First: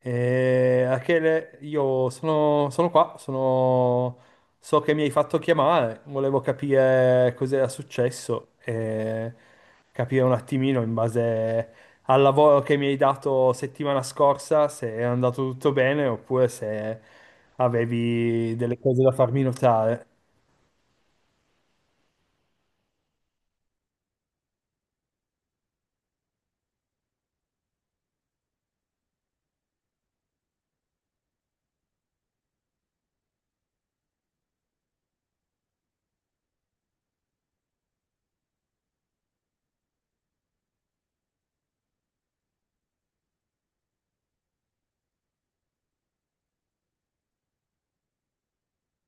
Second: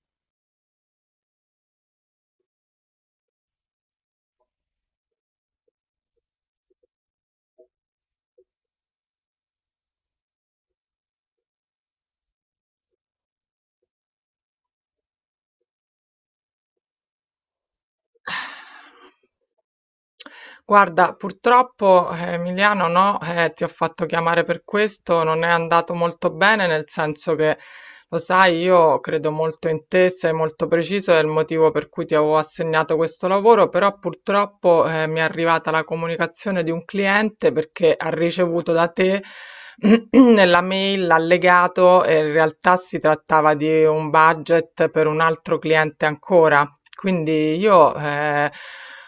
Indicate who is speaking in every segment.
Speaker 1: Rachele, io sono, sono qua, sono- so che mi hai fatto chiamare, volevo capire cos'era successo e capire un attimino in base al lavoro che mi hai dato settimana scorsa se è andato tutto bene oppure se avevi delle cose da farmi notare.
Speaker 2: Guarda, purtroppo Emiliano no, ti ho fatto chiamare per questo, non è andato molto bene, nel senso che lo sai, io credo molto in te, sei molto preciso, è il motivo per cui ti avevo assegnato questo lavoro, però purtroppo mi è arrivata la comunicazione di un cliente perché ha ricevuto da te nella mail l'allegato e in realtà si trattava di un budget per un altro cliente ancora. Quindi io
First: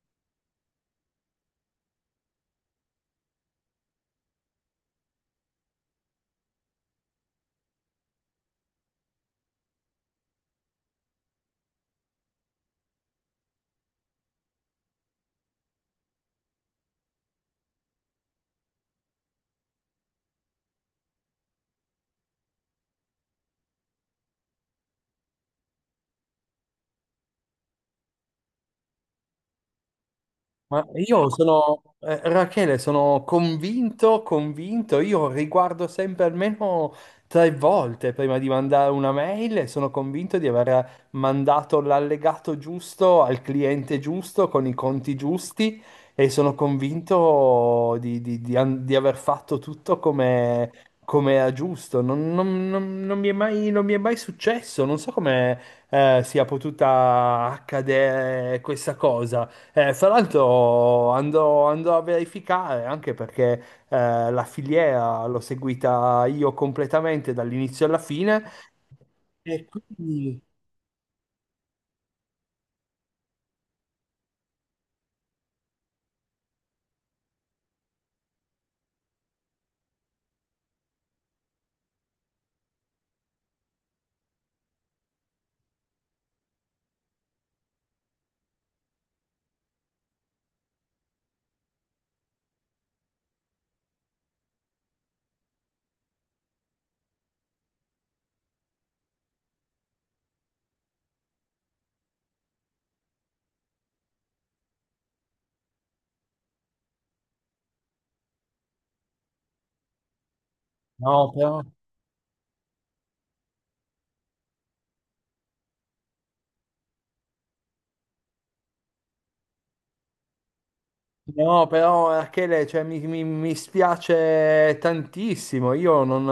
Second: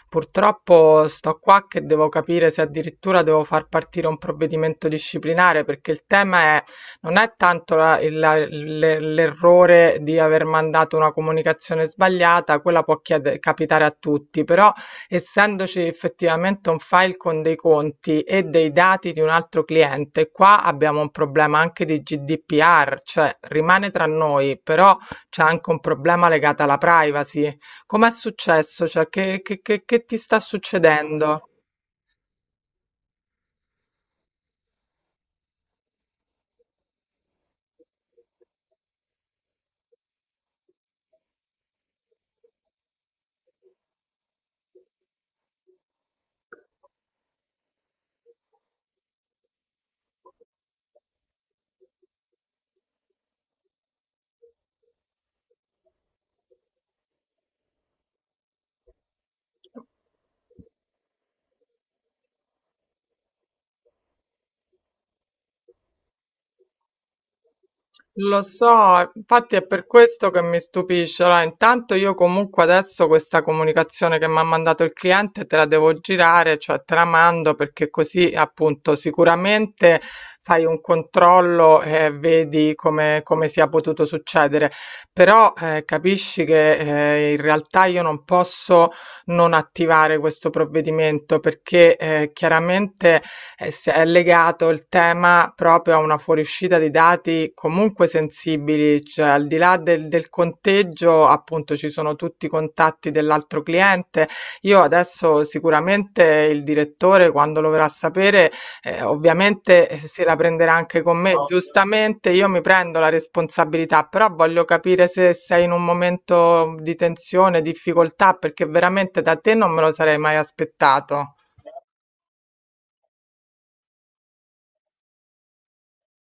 Speaker 2: purtroppo sto qua che devo capire se addirittura devo far partire un provvedimento disciplinare perché il tema non è tanto l'errore di aver mandato una comunicazione sbagliata, quella può capitare a tutti, però essendoci effettivamente un file con dei conti e dei dati di un altro cliente, qua abbiamo un problema anche di GDPR, cioè rimane tra noi, però c'è anche un problema legato alla privacy. Com'è successo? Cioè, che ti sta
Speaker 1: Ma io
Speaker 2: succedendo?
Speaker 1: sono, eh, Rachele, sono convinto, io riguardo sempre almeno tre volte prima di mandare una mail e sono convinto di aver mandato l'allegato giusto al cliente giusto con i conti giusti e sono convinto di aver fatto tutto come, come era giusto. Non mi è mai, non mi è mai successo, non so come, sia potuta accadere questa cosa. Fra l'altro andrò a verificare anche perché la filiera l'ho seguita io completamente dall'inizio alla
Speaker 2: Lo
Speaker 1: fine
Speaker 2: so, infatti è
Speaker 1: e
Speaker 2: per questo che
Speaker 1: quindi
Speaker 2: mi stupisce. Allora, intanto io comunque adesso questa comunicazione che mi ha mandato il cliente te la devo girare, cioè te la mando perché così appunto sicuramente fai un controllo e vedi come, come sia potuto succedere. Però capisci che in realtà io non posso non attivare questo provvedimento perché chiaramente è, è legato il tema proprio a una fuoriuscita di dati comunque sensibili, cioè al di là del, del conteggio, appunto ci sono tutti i contatti dell'altro cliente. Io adesso sicuramente il direttore, quando lo verrà a sapere, ovviamente se la prenderà anche
Speaker 1: no,
Speaker 2: con me,
Speaker 1: però.
Speaker 2: giustamente io mi prendo la responsabilità, però voglio capire se sei in un momento di tensione, difficoltà, perché veramente da te non me lo sarei mai aspettato.
Speaker 1: No, però Rachele, cioè, mi spiace tantissimo, io non,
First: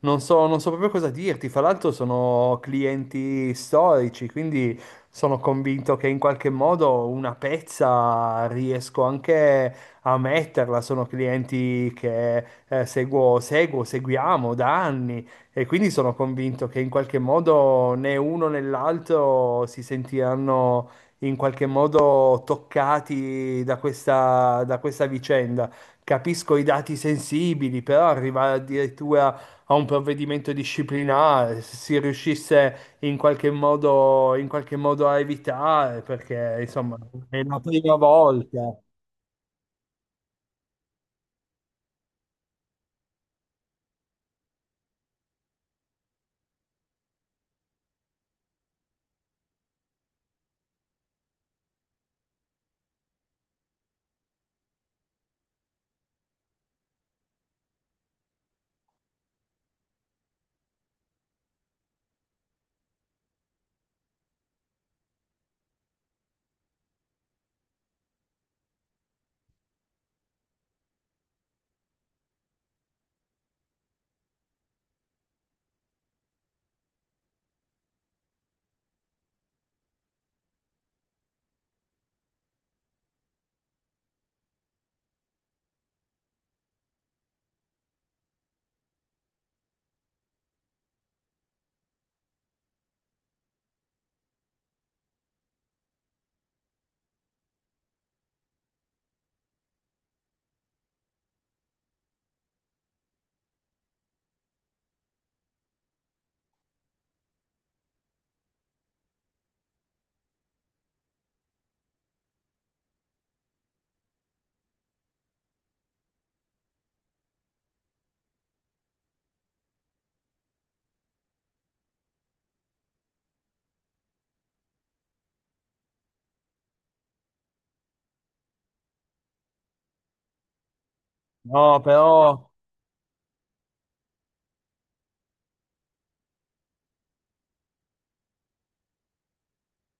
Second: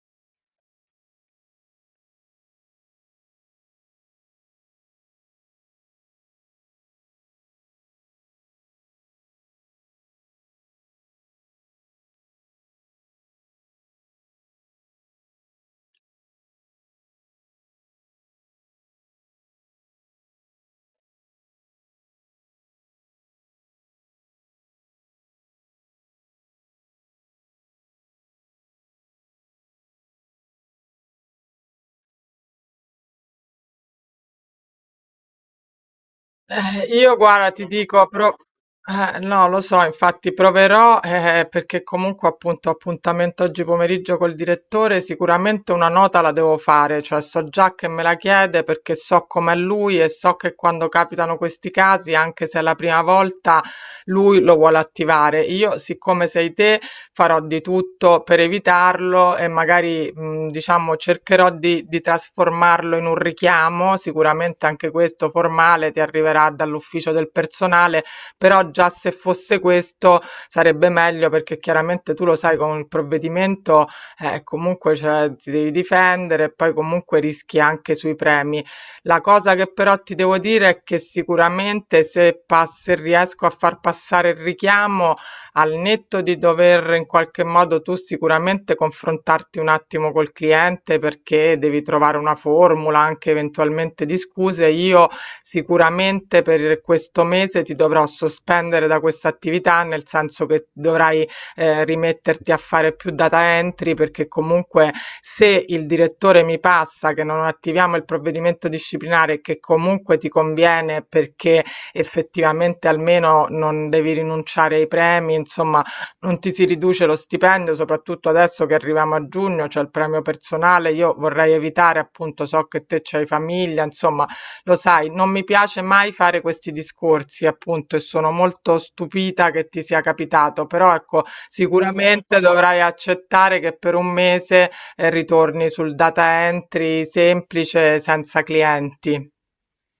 Speaker 1: non so, non so proprio cosa dirti, fra l'altro sono clienti storici, quindi sono convinto che in qualche modo una pezza riesco anche a metterla, sono clienti che seguiamo da anni e quindi sono convinto che in qualche modo né uno né l'altro si sentiranno in qualche modo toccati da questa vicenda. Capisco i dati sensibili, però arrivare addirittura a un provvedimento disciplinare, se si riuscisse in qualche modo a evitare, perché insomma
Speaker 2: Io
Speaker 1: è
Speaker 2: guarda,
Speaker 1: la
Speaker 2: ti
Speaker 1: prima
Speaker 2: dico,
Speaker 1: volta.
Speaker 2: no, lo so, infatti proverò perché comunque appunto ho appuntamento oggi pomeriggio col direttore, sicuramente una nota la devo fare, cioè so già che me la chiede perché so com'è lui e so che quando capitano questi casi, anche se è la prima volta, lui lo vuole attivare. Io, siccome sei te, farò di tutto per evitarlo e magari, diciamo cercherò di trasformarlo in un richiamo, sicuramente anche questo formale ti arriverà dall'ufficio del personale, però già se fosse questo sarebbe meglio perché chiaramente tu lo sai con il provvedimento, comunque cioè ti devi difendere e poi comunque rischi anche sui premi. La cosa che però ti devo dire è che sicuramente se pass se riesco a far passare il richiamo, al netto di dover in qualche modo tu sicuramente confrontarti un attimo col cliente perché devi trovare una formula anche eventualmente di scuse, io sicuramente per questo mese ti dovrò sospendere da questa attività, nel senso che dovrai rimetterti a fare più data entry perché comunque se il direttore mi passa che non attiviamo il provvedimento disciplinare che comunque ti conviene perché effettivamente almeno non devi rinunciare ai premi, insomma, non ti si riduce lo stipendio, soprattutto adesso che arriviamo a giugno, c'è il premio personale. Io vorrei evitare, appunto, so che te c'hai famiglia, insomma, lo sai, non mi piace mai fare questi discorsi, appunto, e sono molto stupita che ti sia capitato, però ecco,
Speaker 1: No,
Speaker 2: sicuramente
Speaker 1: però.
Speaker 2: dovrai accettare che per un mese ritorni sul data entry semplice senza clienti.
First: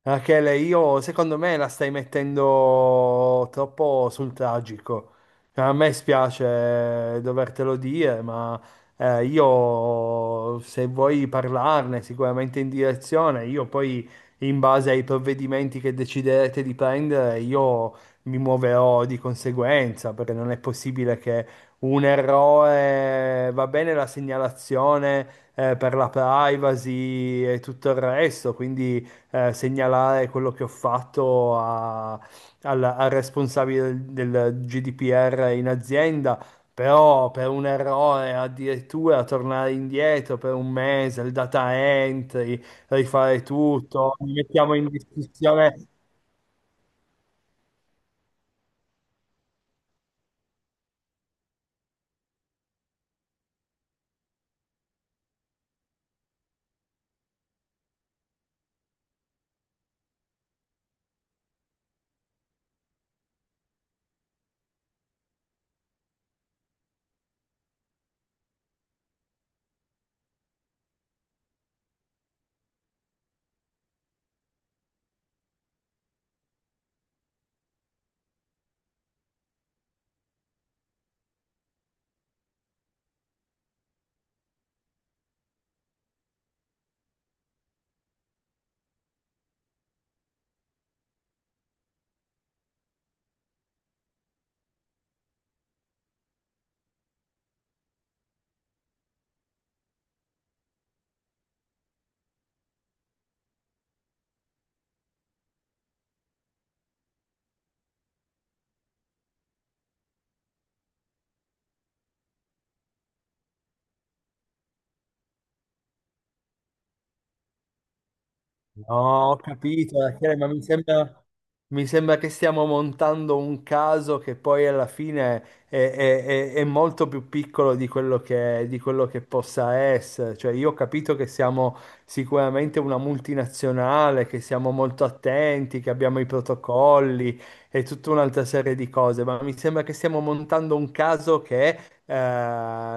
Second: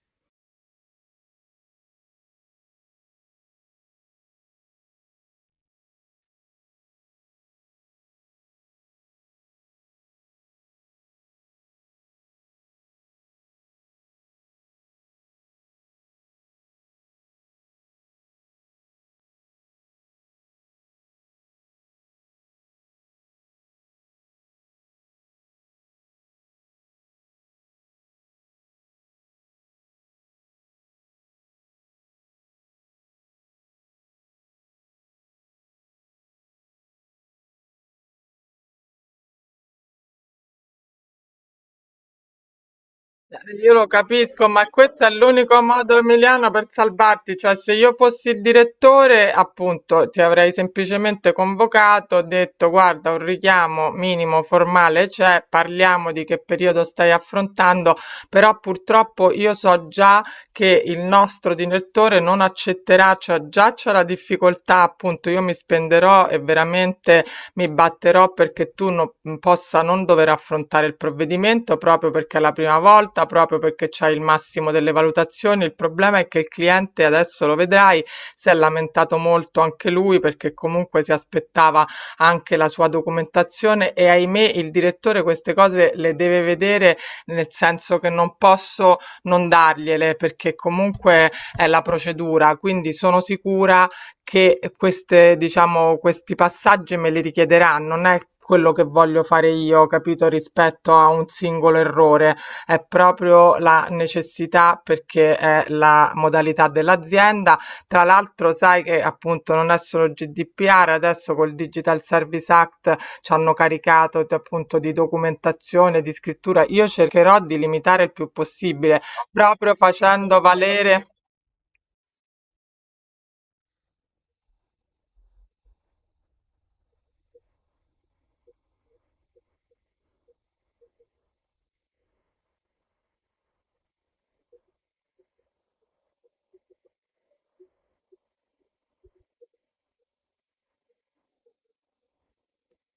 Speaker 1: Rachele, io secondo me la stai mettendo troppo sul tragico. Cioè, a me spiace dovertelo dire, ma io se vuoi parlarne sicuramente in direzione, io poi in base ai provvedimenti che deciderete di prendere, io mi muoverò di conseguenza, perché non è possibile che un errore, va bene la segnalazione per la privacy e tutto il resto, quindi segnalare quello che ho fatto al responsabile del GDPR in azienda, però per un errore addirittura tornare indietro per un mese, il data entry, rifare
Speaker 2: Io lo
Speaker 1: tutto, mi
Speaker 2: capisco, ma
Speaker 1: mettiamo in
Speaker 2: questo è l'unico
Speaker 1: discussione.
Speaker 2: modo, Emiliano, per salvarti. Cioè, se io fossi il direttore, appunto, ti avrei semplicemente convocato, detto, guarda, un richiamo minimo formale c'è, parliamo di che periodo stai affrontando, però purtroppo io so già che il nostro direttore non accetterà, cioè già c'è la difficoltà, appunto, io mi spenderò e veramente mi batterò perché tu no, possa non dover affrontare il provvedimento, proprio perché è la prima volta, proprio perché c'hai il massimo delle valutazioni. Il problema è che il cliente, adesso lo vedrai, si è lamentato molto anche lui perché comunque si aspettava anche la sua documentazione e ahimè il direttore queste cose le deve vedere nel senso che non posso non dargliele perché comunque è la procedura, quindi sono sicura che queste diciamo questi passaggi me li richiederanno, non è quello che voglio fare io, capito, rispetto a un singolo errore, è proprio la necessità perché è la modalità dell'azienda. Tra l'altro sai che appunto non è solo GDPR, adesso col Digital Service Act ci hanno caricato appunto di documentazione, di scrittura. Io cercherò di limitare il più possibile,
Speaker 1: No, ho
Speaker 2: proprio
Speaker 1: capito, Rachele,
Speaker 2: facendo
Speaker 1: ma
Speaker 2: valere.
Speaker 1: mi sembra che stiamo montando un caso che poi alla fine è molto più piccolo di quello che possa essere. Cioè, io ho capito che siamo sicuramente una multinazionale, che siamo molto attenti, che abbiamo i protocolli e tutta un'altra serie di cose, ma mi sembra che stiamo montando un caso che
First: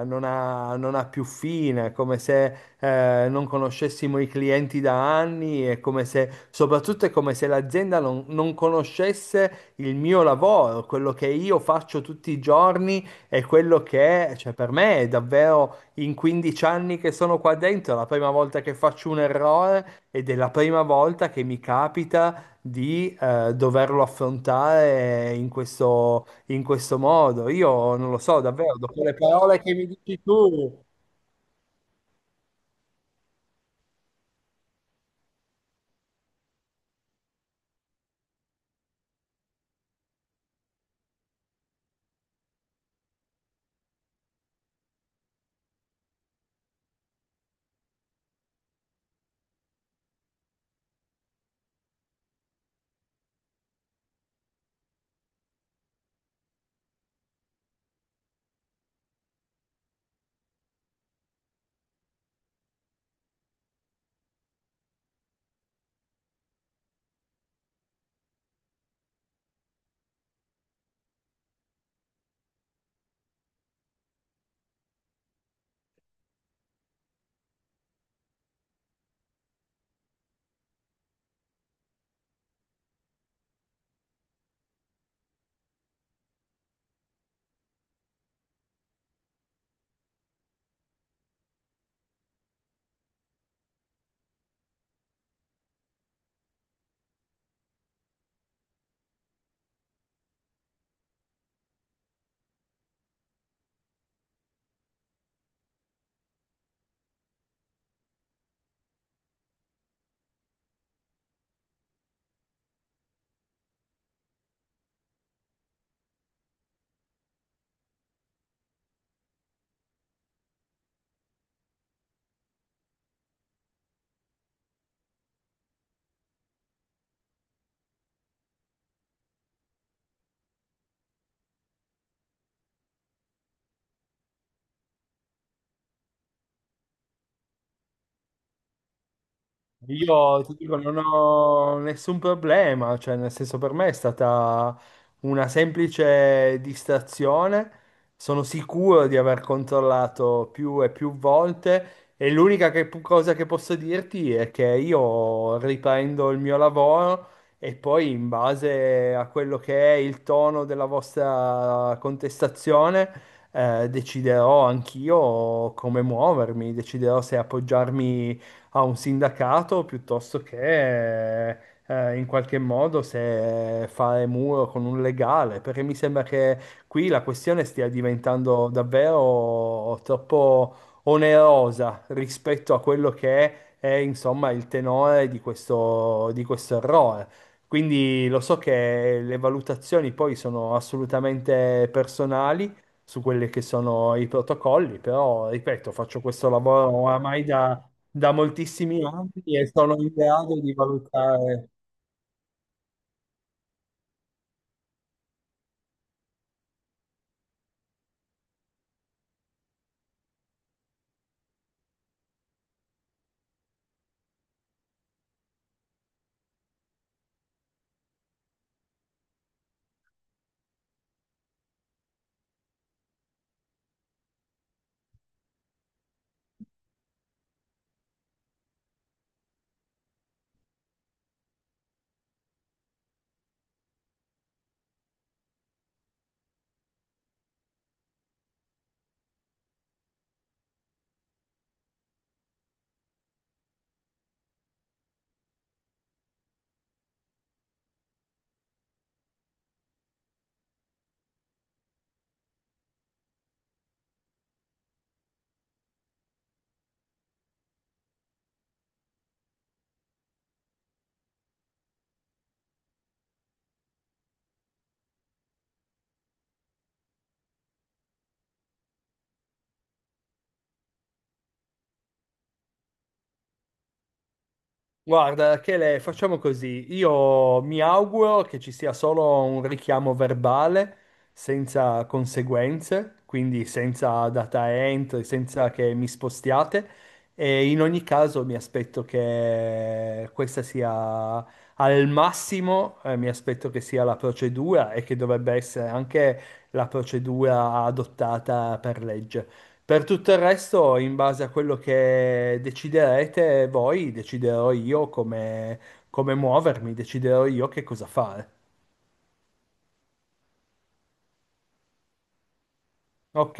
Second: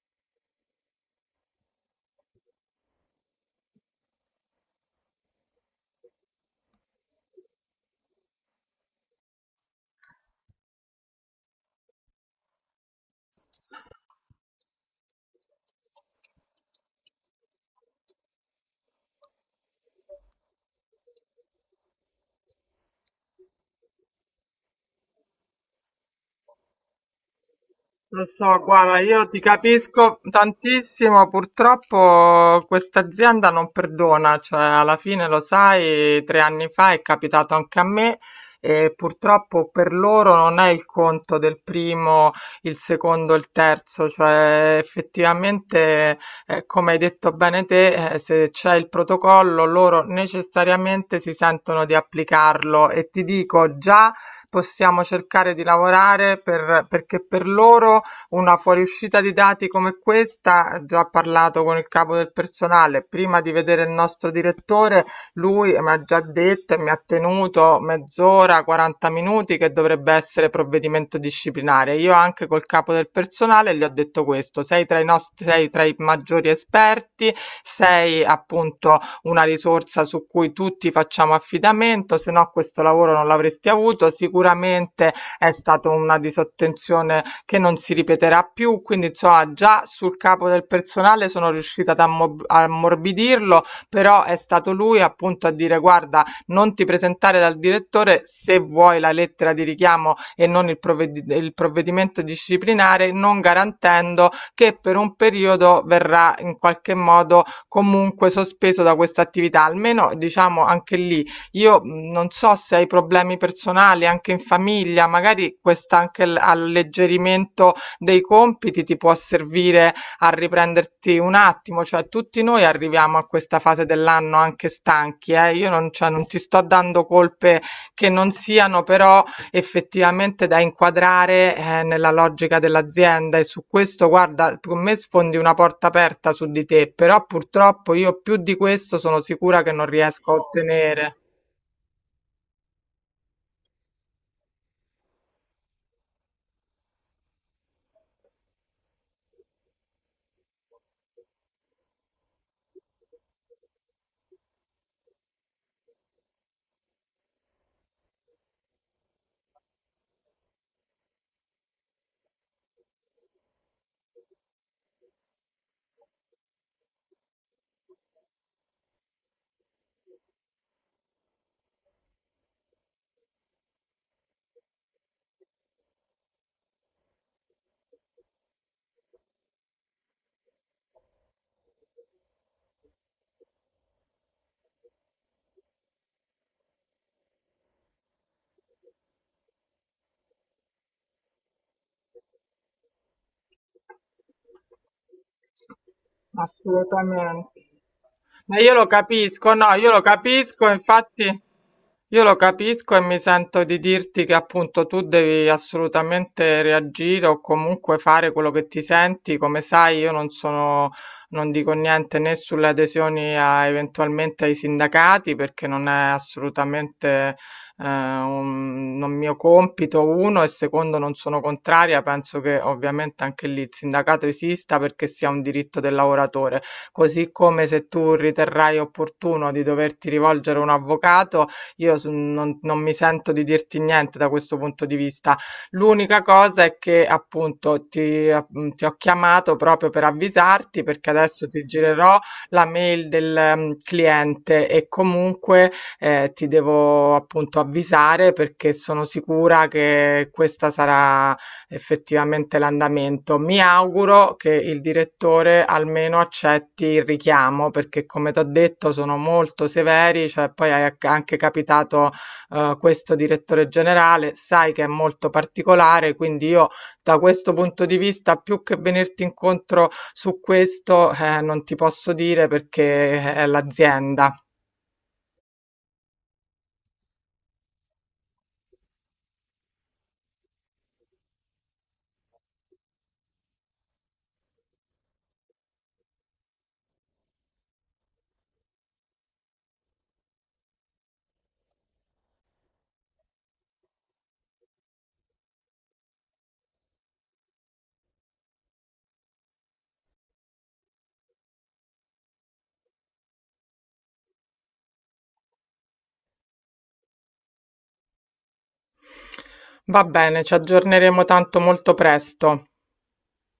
Speaker 1: non ha più fine, è come se non conoscessimo i clienti da anni, è come se, soprattutto è come se l'azienda non conoscesse il mio lavoro, quello che io faccio tutti i giorni e quello che, cioè per me è davvero in 15 anni che sono qua dentro, è la prima volta che faccio un errore ed è la prima volta che mi capita di doverlo affrontare in questo modo. Io non lo
Speaker 2: Lo
Speaker 1: so,
Speaker 2: so,
Speaker 1: davvero,
Speaker 2: guarda,
Speaker 1: dopo le
Speaker 2: io ti
Speaker 1: parole che mi
Speaker 2: capisco
Speaker 1: dici tu.
Speaker 2: tantissimo, purtroppo questa azienda non perdona, cioè alla fine lo sai, 3 anni fa è capitato anche a me e purtroppo per loro non è il conto del primo, il secondo, il terzo, cioè effettivamente, come hai detto bene te, se c'è il protocollo loro necessariamente si sentono di applicarlo e ti dico già possiamo cercare di lavorare per, perché per loro una fuoriuscita di dati come questa, già ho parlato con il capo del personale, prima di vedere il nostro direttore, lui mi ha già detto e mi ha tenuto mezz'ora, 40 minuti che dovrebbe essere provvedimento disciplinare. Io anche col capo del personale gli ho detto questo, sei tra i nostri, sei tra i maggiori esperti, sei appunto una risorsa su cui tutti facciamo affidamento, se no questo lavoro non l'avresti avuto. Sicuramente è stata una disattenzione che non si ripeterà più, quindi insomma già sul capo del personale sono riuscita ad ammorbidirlo, però è stato lui appunto a dire guarda, non ti presentare dal direttore se vuoi la lettera di richiamo e non il provvedimento disciplinare, non garantendo che per un periodo verrà in qualche modo comunque sospeso da questa attività, almeno diciamo anche lì. Io non so se hai problemi personali anche in famiglia, magari questa anche alleggerimento dei compiti ti può servire a riprenderti un attimo, cioè tutti noi arriviamo a questa fase dell'anno anche stanchi, eh. Io non, cioè, non ti sto dando colpe che non siano, però effettivamente da inquadrare nella logica dell'azienda e su questo guarda, con me sfondi una porta aperta su di te, però purtroppo io più di questo sono sicura che non riesco a
Speaker 1: Io ti dico, non
Speaker 2: ottenere.
Speaker 1: ho nessun problema, cioè nel senso per me è stata una semplice distrazione, sono sicuro di aver controllato più e più volte e cosa che posso dirti è che io riprendo il mio lavoro e poi in base a quello che è il tono della vostra contestazione deciderò anch'io come muovermi, deciderò se appoggiarmi a un sindacato piuttosto che in qualche modo se fare muro con un legale, perché mi sembra che qui la questione stia diventando davvero troppo onerosa rispetto a quello che è, insomma, il tenore di questo errore. Quindi lo so che le valutazioni poi sono assolutamente personali su quelli che sono i protocolli, però ripeto, faccio questo lavoro oramai
Speaker 2: Assolutamente.
Speaker 1: da, da
Speaker 2: Ma io lo
Speaker 1: moltissimi
Speaker 2: capisco,
Speaker 1: ambiti e
Speaker 2: no, io
Speaker 1: sono
Speaker 2: lo
Speaker 1: in grado
Speaker 2: capisco,
Speaker 1: di
Speaker 2: infatti
Speaker 1: valutare.
Speaker 2: io lo capisco e mi sento di dirti che appunto tu devi assolutamente reagire o comunque fare quello che ti senti. Come sai, io non sono, non dico niente né sulle adesioni a, eventualmente ai sindacati perché non è assolutamente un non mio compito, uno, e secondo non sono contraria, penso che ovviamente anche lì il sindacato esista perché sia un diritto del lavoratore, così come se tu riterrai opportuno di doverti rivolgere a un avvocato, io non, non mi sento di dirti niente da questo punto di vista. L'unica cosa è che appunto ti ho chiamato proprio per avvisarti perché adesso ti girerò la mail del cliente e comunque ti devo appunto avvisare perché sono sicura che questa sarà effettivamente l'andamento. Mi auguro che il direttore almeno accetti il richiamo perché come ti ho detto sono molto severi, cioè poi è anche capitato questo direttore generale, sai che è molto particolare, quindi io da questo punto di vista più che venirti incontro su questo non ti posso dire perché è l'azienda.
Speaker 1: Guarda, Chele, facciamo così. Io mi auguro che ci sia solo un richiamo verbale senza conseguenze, quindi senza data entry, senza che mi spostiate. E in ogni caso mi aspetto che questa sia al massimo, mi aspetto che sia la procedura e che dovrebbe essere anche la procedura adottata per legge. Per tutto il resto, in base a quello che deciderete voi, deciderò io come, come muovermi, deciderò io che cosa fare.
Speaker 2: Va bene, ci aggiorneremo tanto molto presto.
Speaker 1: Ok?